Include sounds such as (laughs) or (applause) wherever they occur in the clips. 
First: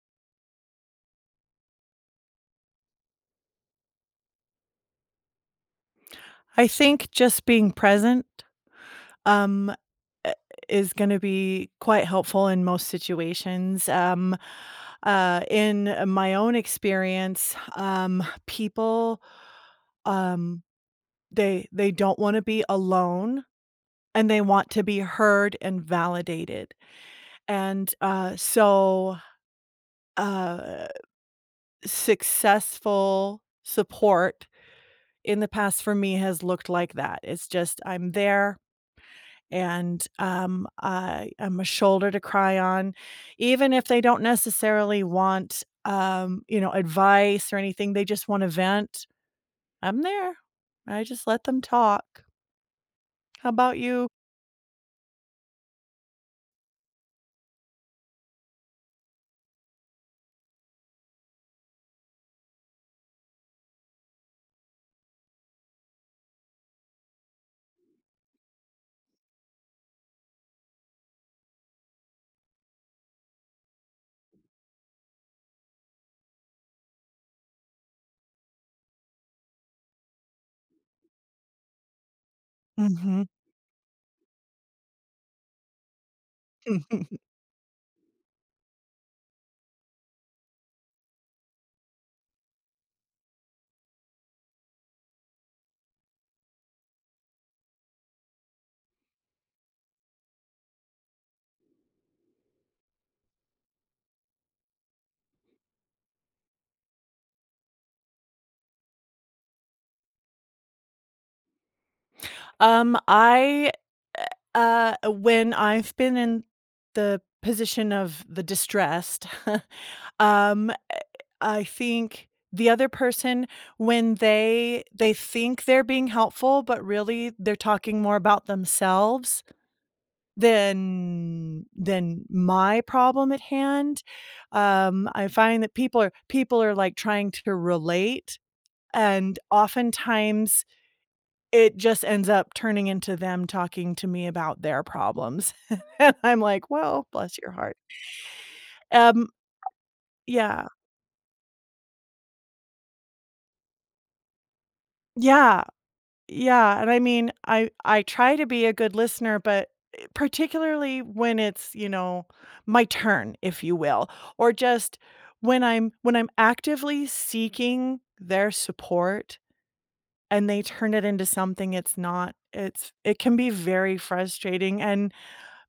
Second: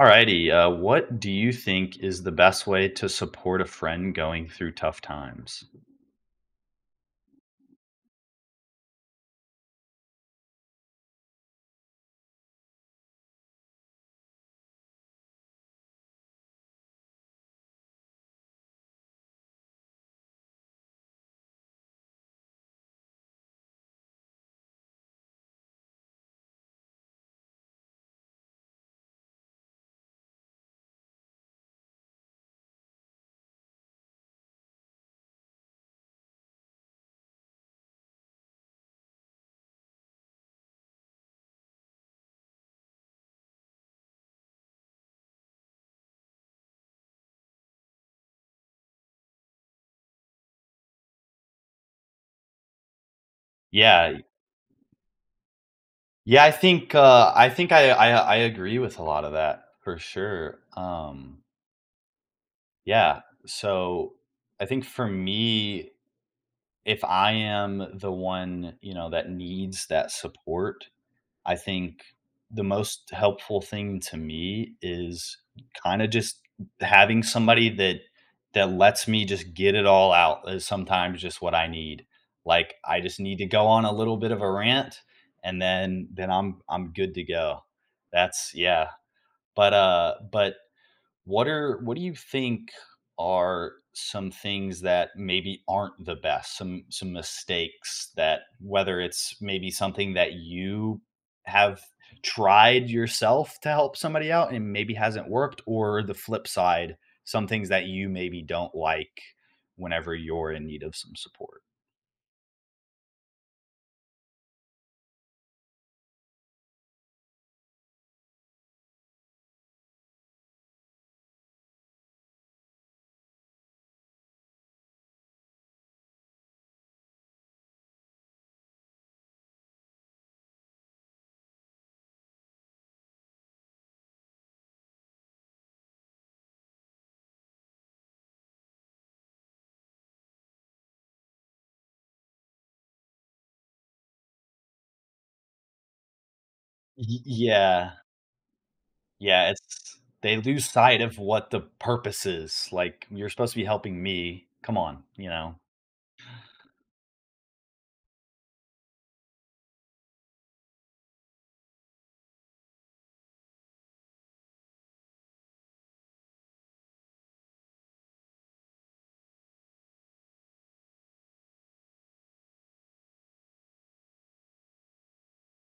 Alrighty. What do you think is the best way to support a friend going through tough times? I think just being present, um, eh, is gonna be quite helpful in most situations. In my own experience, people, um, they don't wanna be alone, and they want to be heard and validated. And, uh, so, uh, Successful support in the past for me has looked like that. It's just, I'm there. I am a shoulder to cry on, even if they don't necessarily want, advice or anything, they just wanna vent, I'm there. I just let them talk. How about you? Yeah, yeah. I think I think I agree with a lot of that for sure. Yeah. So I think for me, if I am the one, you know, that needs that support, I think the most helpful thing to me is kind of just having somebody that lets me just get it all out is sometimes just what I need. Like I just Mhm. need to go on a little bit of a rant and then I'm good to (laughs) go. That's yeah. But but what do you think are some things that maybe aren't the best? Some mistakes that whether it's maybe something that you have tried yourself to help somebody out and maybe hasn't worked, or the flip side, some things that you maybe don't like whenever you're in need of some support. Um, I, uh, when I've been in the position of the distressed, (laughs) um I think the other person when they think they're being helpful, but really they're talking more about themselves than my problem at hand. I find that people are, like, trying to relate, and oftentimes it just ends up turning into them talking to me about their problems. (laughs) And I'm like, "Well, bless your heart." Yeah. Um, Yeah. It's they yeah. lose sight of what the purpose is. Like you're supposed to be helping me. Come on, you know. Yeah, Yeah, and I mean, I try to be a good listener, but particularly when it's, you know, my turn, if you will, or just when I'm actively seeking their support and they turn it into something it's not, it's it can be very frustrating and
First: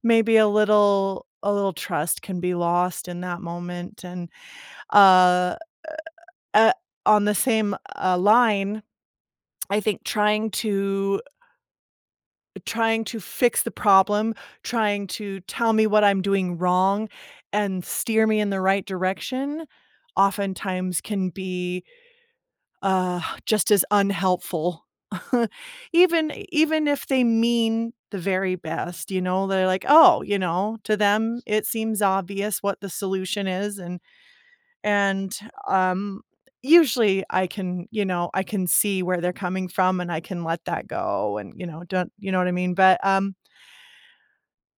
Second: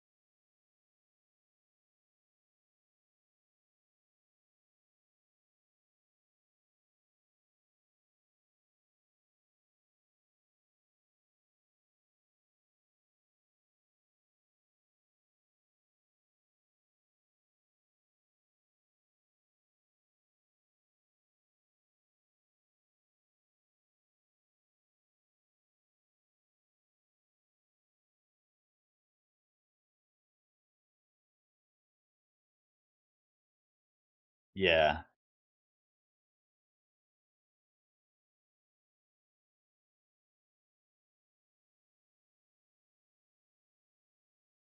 maybe a little trust can be lost in that moment and uh, uh on the same line, I think trying to fix the problem, trying to tell me what I'm doing wrong and steer me in the right direction oftentimes can be, just as unhelpful. (laughs) Even if they mean the very best, you know, they're like, "Oh," you know, to them, it seems obvious what the solution is and Yeah. and, um, usually I can, you know, I can see where they're coming from and I can let that go and, you know, don't you know what I mean? But, um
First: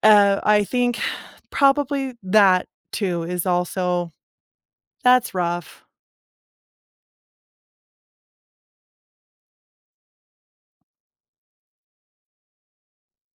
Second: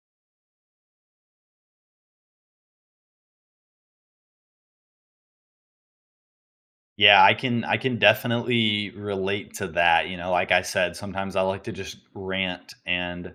uh, I think probably that too is also that's rough. Yeah, I can definitely relate to that, you know, like I said, sometimes I like to just rant and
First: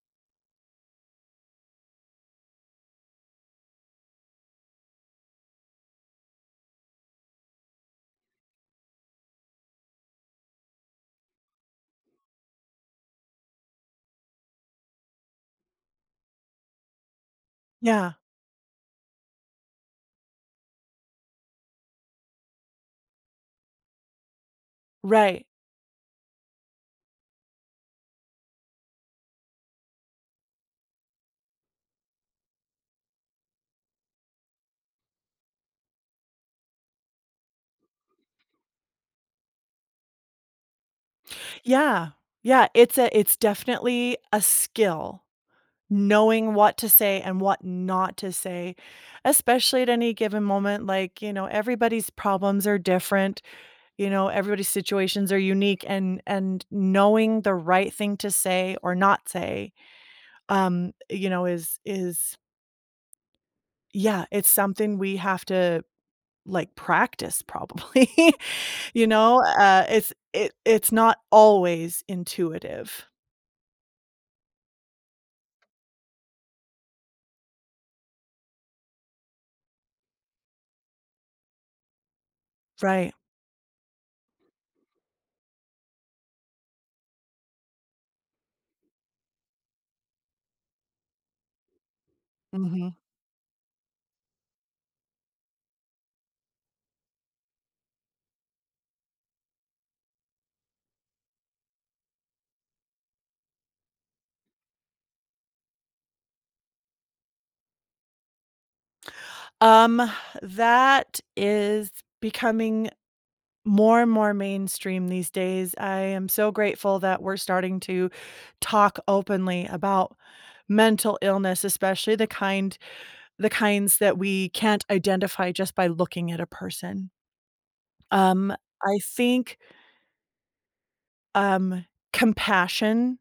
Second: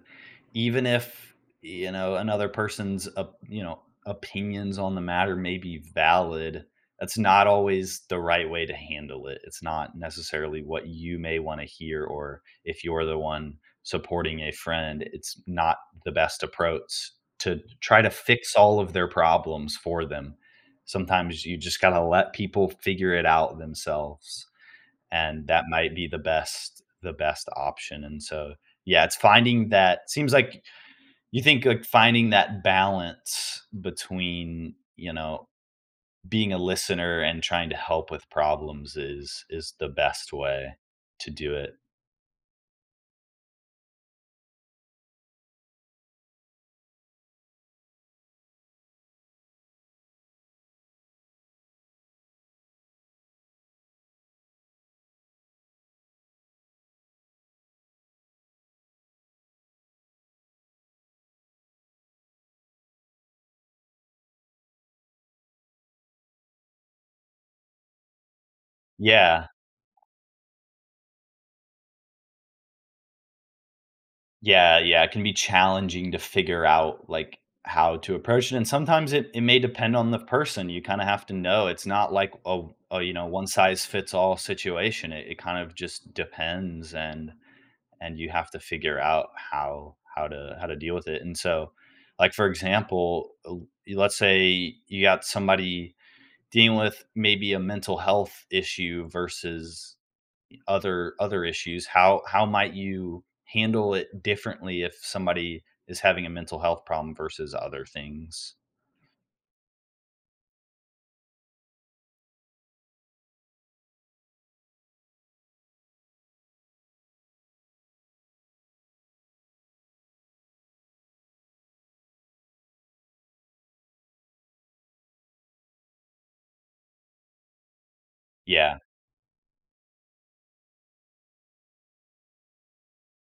even if, you know, another person's opinions on the matter may be valid, that's not always the right way to handle it. It's not necessarily what you may wanna hear, or if you're the one supporting a friend, it's not the best approach to try to Yeah, fix all of their problems for them. Sometimes you just got to let people figure it out themselves, right. and that might be the best option. And so, yeah, it's finding that. Seems like you think like finding that balance between, you know, being a listener and trying to help with problems is the best way to do it. Yeah. Yeah, it's a it's definitely a skill knowing what to say and what not to say, especially at any given moment. Like, you know, everybody's problems are different, you know, everybody's situations are unique and knowing the right thing to say or not say, you know, is yeah, it's something we have to like, practice probably, (laughs) you know, Yeah. It's it's not always intuitive. Yeah, yeah, it can be challenging to figure out, like, how to approach it, and sometimes it it may depend on the person. You kinda have to know, it's not like a Right. you know, one-size-fits-all situation. It kind of just depends, and you have to figure out how to deal with it, and so, like, for Mhm. example, l let's say you got somebody dealing with maybe a mental health issue versus other issues. How might you handle it differently if somebody is having a mental health problem versus other things? Um, that is becoming more and more mainstream these days. I am so grateful that we're starting to talk openly about mental illness, especially the kinds that we can't identify just by looking at a person. Um, Yeah. I think, um, compassion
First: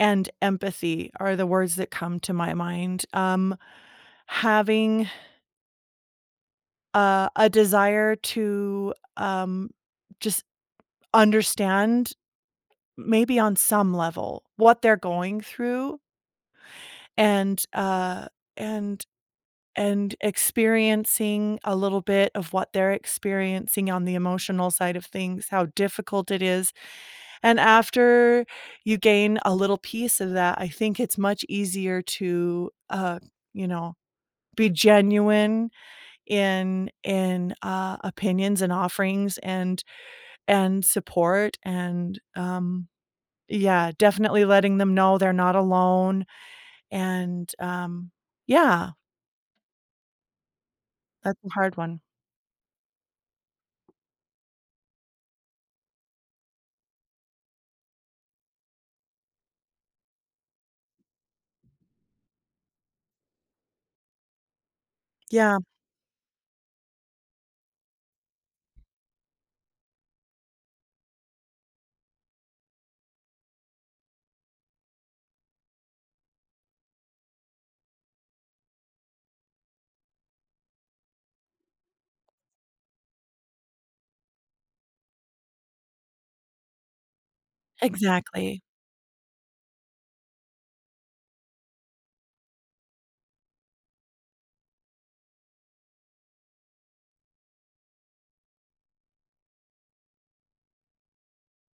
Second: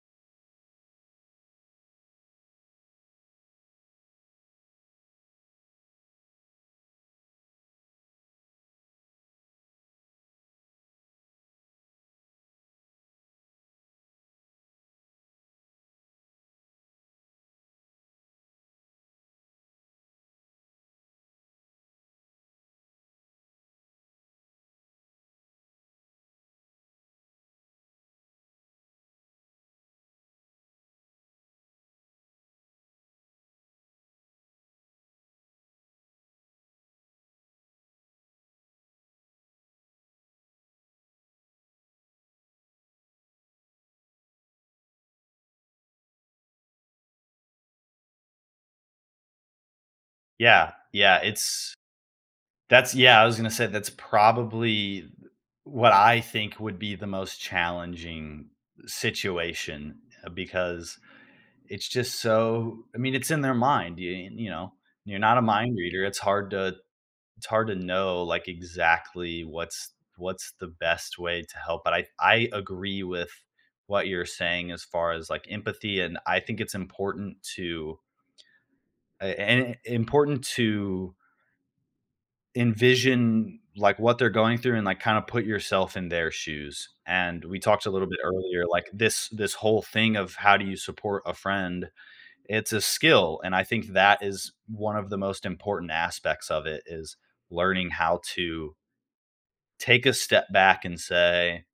and empathy are the words that come to my mind. Having a desire to, just understand, maybe on some level, what they're going through and, and and experiencing a little bit of what they're experiencing on the emotional side of things, how difficult it is, and after you gain a little piece of that, I think it's much easier to, you know be genuine in opinions and offerings and support and, yeah, definitely letting them know they're not alone and, yeah, Yeah. Yeah, that's a it's hard one. that's yeah, I was gonna say that's probably what I think would be the most challenging situation. Because it's just, so I mean, it's in their mind. You know, you're not a Yeah, mind reader. It's hard to it's hard to know like exactly what's the best way to help. But I agree with what you're saying as far as like empathy, and I think it's important to and important to envision like what they're going through, and like kind of put yourself in their shoes. And we talked a little bit exactly. earlier like this whole thing of how do you support a friend. It's a skill, and I think that is one of the most important aspects of it is learning how to take a step back and say,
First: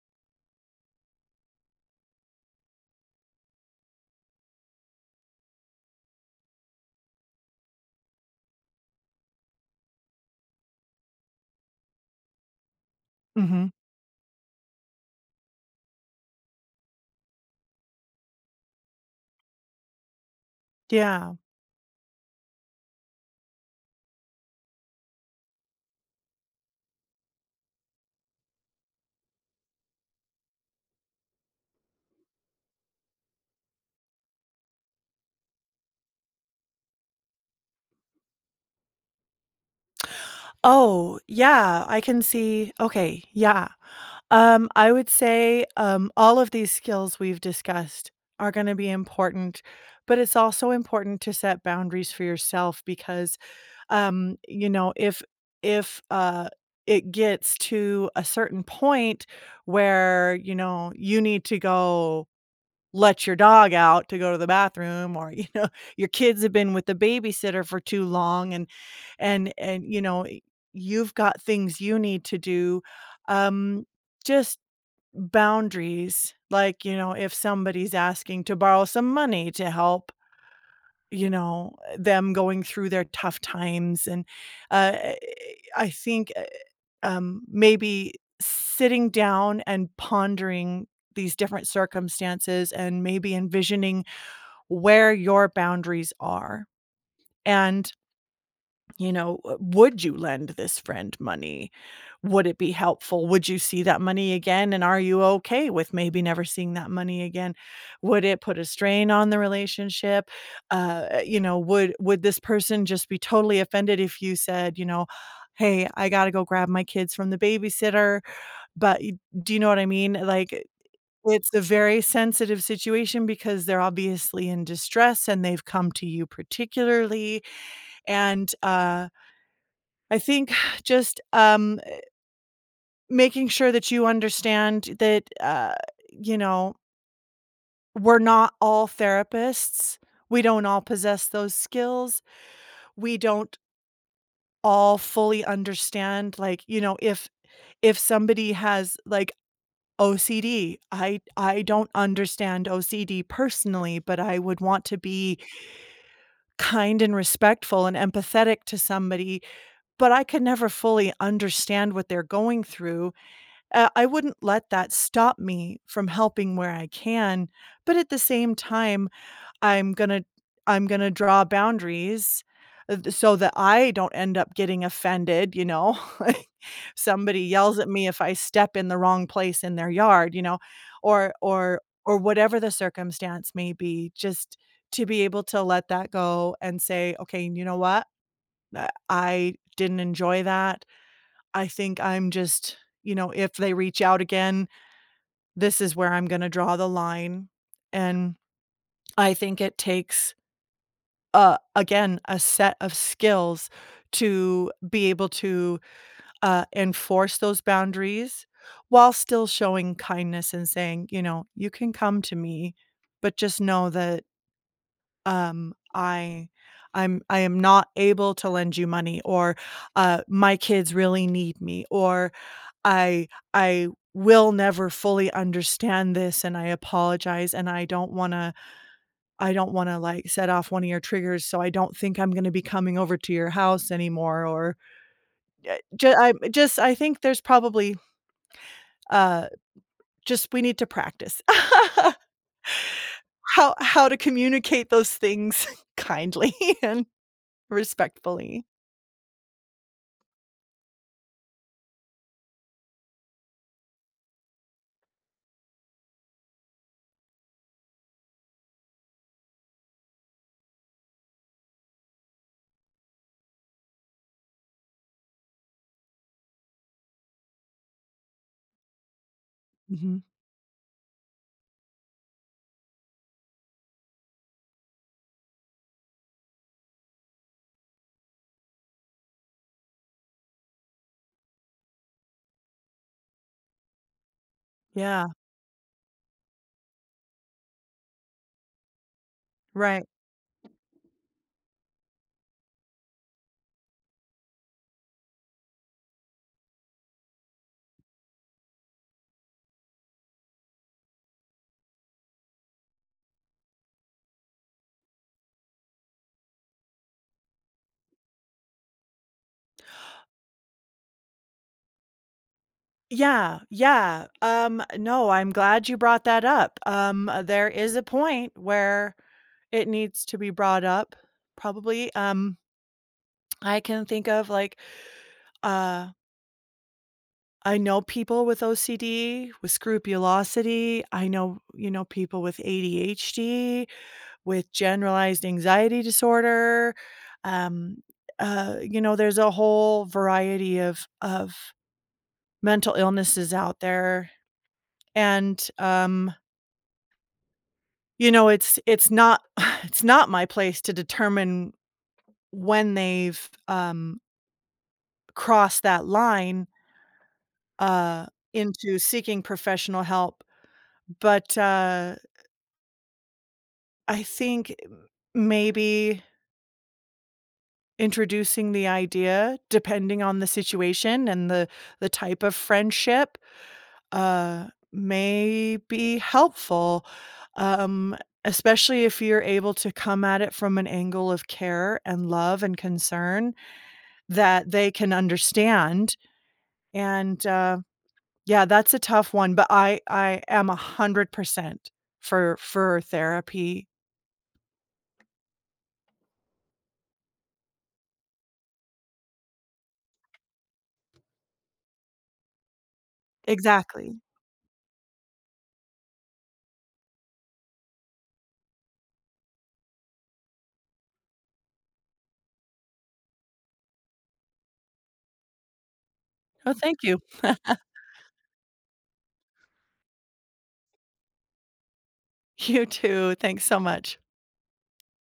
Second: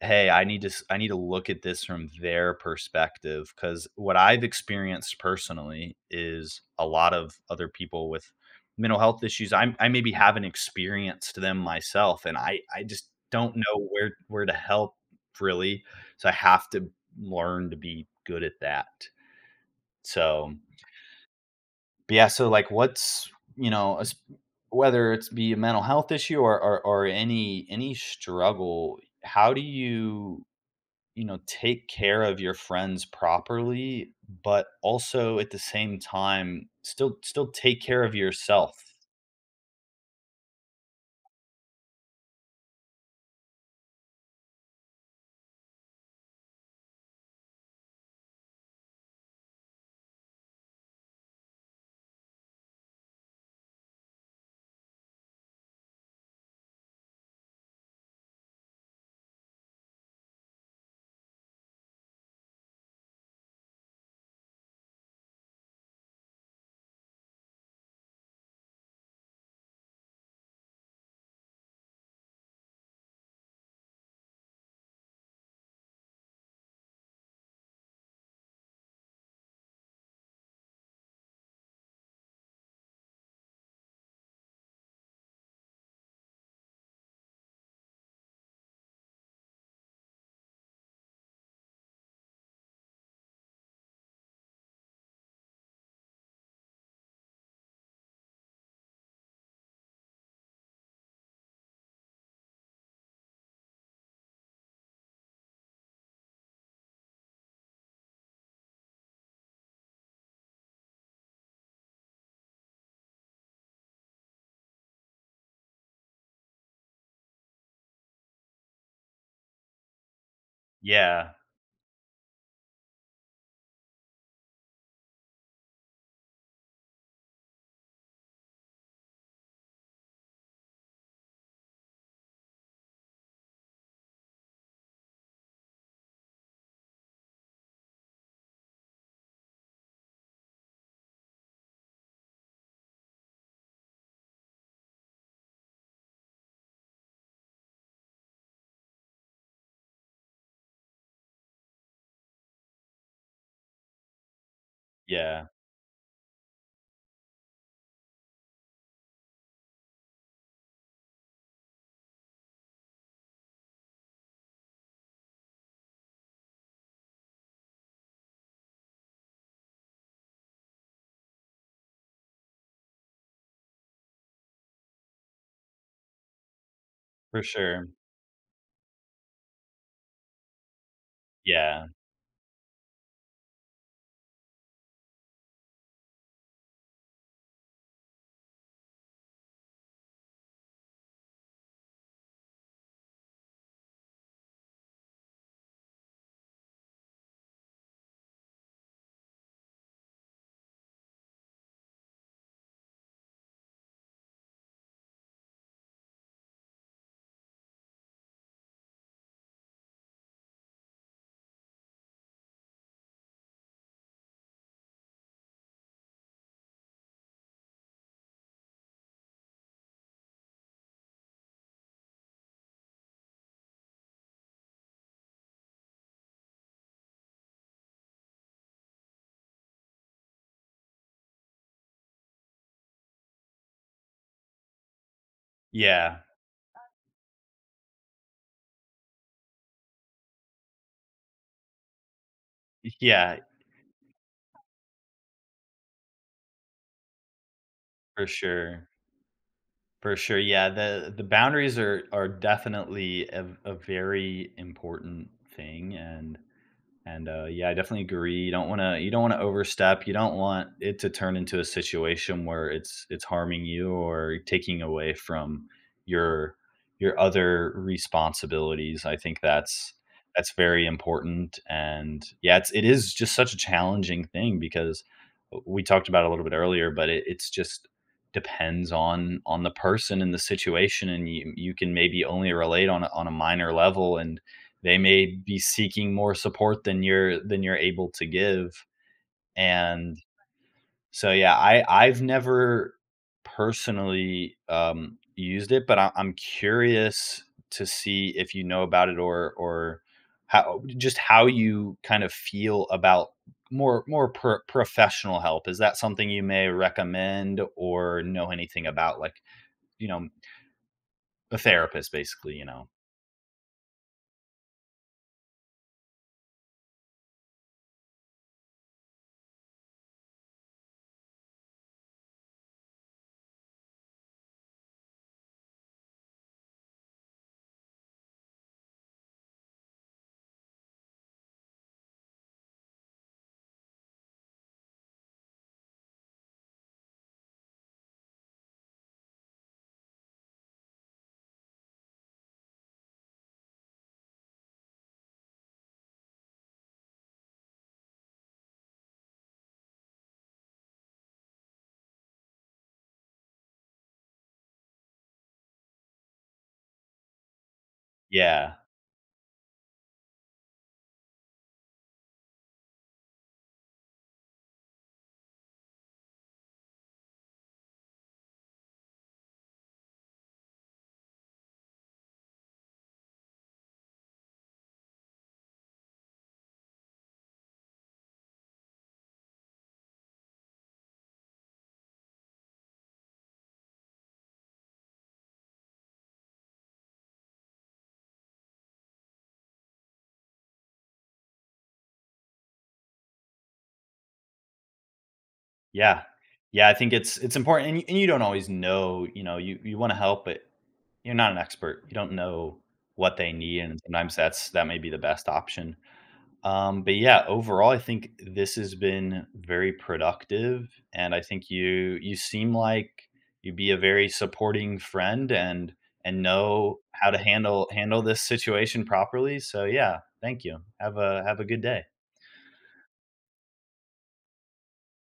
"Hey, I need to I need to look at this from their perspective." Because what I've experienced personally is a lot of other people with mental health issues. I maybe haven't experienced them myself, and I just don't Mhm. know where to help really. So I have to learn to be good at that. So Yeah. but yeah, so like, what's, you know, whether it's be a mental health issue or, or any struggle, how do you, you know, take care of your friends properly, but also at the same time still take care of yourself? Oh, yeah, I can see okay, yeah. I would say, all of these skills we've discussed are gonna be important, but it's also important to set boundaries for yourself because you know, if, it gets to a certain point where, you know, you need to go let your dog out to go to the bathroom or, you know, (laughs) your kids have been with the babysitter for too long and and, you know, y you've got things you need to do, um, just boundaries, like, you know, if somebody's asking to borrow some money to help, you know, them going through their tough times and, uh, eh, I think, maybe sitting down and pondering these different circumstances and maybe envisioning where your boundaries are, and you know, would you lend this friend money? Would it be helpful? Would you see that money again? And are you okay with maybe never seeing that money again? Would it put a strain on the relationship? Uh, you know, would this person just be totally offended if you said, you know, "Hey, I gotta go grab my kids from the babysitter," but y do you know what I mean? Like, Yeah, it's a very sensitive situation because they're obviously in distress and they've come to you particularly, and, I think (sighs) just, making sure that you understand that, you know, we're not all therapists. We don't all possess those skills. We don't all fully understand, like, you know, if somebody has, like, OCD, I don't understand OCD personally, but I would want to be yeah, kind and respectful and empathetic to somebody, but I could never fully understand what they're going through. I wouldn't let that stop me from helping where I can, but at the same time, I'm gonna I'm gonna draw boundaries, th so that I don't end up getting offended, you know? (laughs) Like, somebody for yells at sure. me if I step in the wrong place in their yard, you know, or or Yeah, or whatever the circumstance may be, just to be able to let that go and say, "Okay, you know what? I didn't enjoy that. I think I'm just." You know, if they reach out again, this is where I'm gonna draw the line, and I think it takes, again, a set of skills to be able to, enforce those boundaries while still showing kindness and saying, you know, "You can come to me, but just know that, um, I I'm I am not able to lend you money," or, "My kids really need me," or I I will never fully understand this, and I apologize, and I don't wanna, like, set off one of your triggers, so I don't think I'm gonna be coming over to your house anymore, or, eh, ju yeah, I just I think there's probably, uh, just we need to practice (laughs) yeah, how to communicate those things (laughs) kindly (laughs) and for respectfully. sure. For sure. Yeah, the boundaries are definitely a very important thing and. And yeah, I definitely agree. You don't want to you don't want to overstep. You don't want it to turn into a situation where it's harming you or taking away from your your other responsibilities. I think Mhm. that's very important. And yeah, it's it is just such a challenging thing, because we talked about it a little bit earlier, but it's just depends on the person and the situation, and you can maybe only relate on on a minor level, and they Yeah, may be seeking more support than you're able to give, right. and so, yeah, I I've never personally, used it, but I I'm curious to see if you know about it, or how, just how you kind of feel about more more pro professional help. Is that something you may recommend or know anything about? Like, you know, a therapist basically, you know? Yeah, yeah. No, I'm glad you brought that up. There is a point where it needs to be brought up, probably. I can think of, like, uh, I know people with OCD, with scrupulosity. I know, you know, people with ADHD, with generalized anxiety disorder. Um, you know, there's a whole variety of mental illnesses out there, and you know, it's not (laughs) (sighs) it's not my place to determine when they've crossed that line uh, Yeah. into seeking professional help, but I think maybe introducing the idea, depending on the situation and the type of friendship, uh, may be helpful, um, especially if you're able to come at it from an angle of care and love and concern that they can understand, and, yeah, that's a tough one, but I am 100% for therapy. Yeah. Yeah, I think it's important, and you don't always know, you wanna help, but you're not an expert. You don't know what they need, and Exactly. sometimes that's that may be the best option. But yeah, overall, I think this has been very productive, and I think you you seem like you'd be a very supporting friend and Oh, thank know you. how to handle this situation properly. So yeah, thank you. Have a good day. You too. Thanks so much.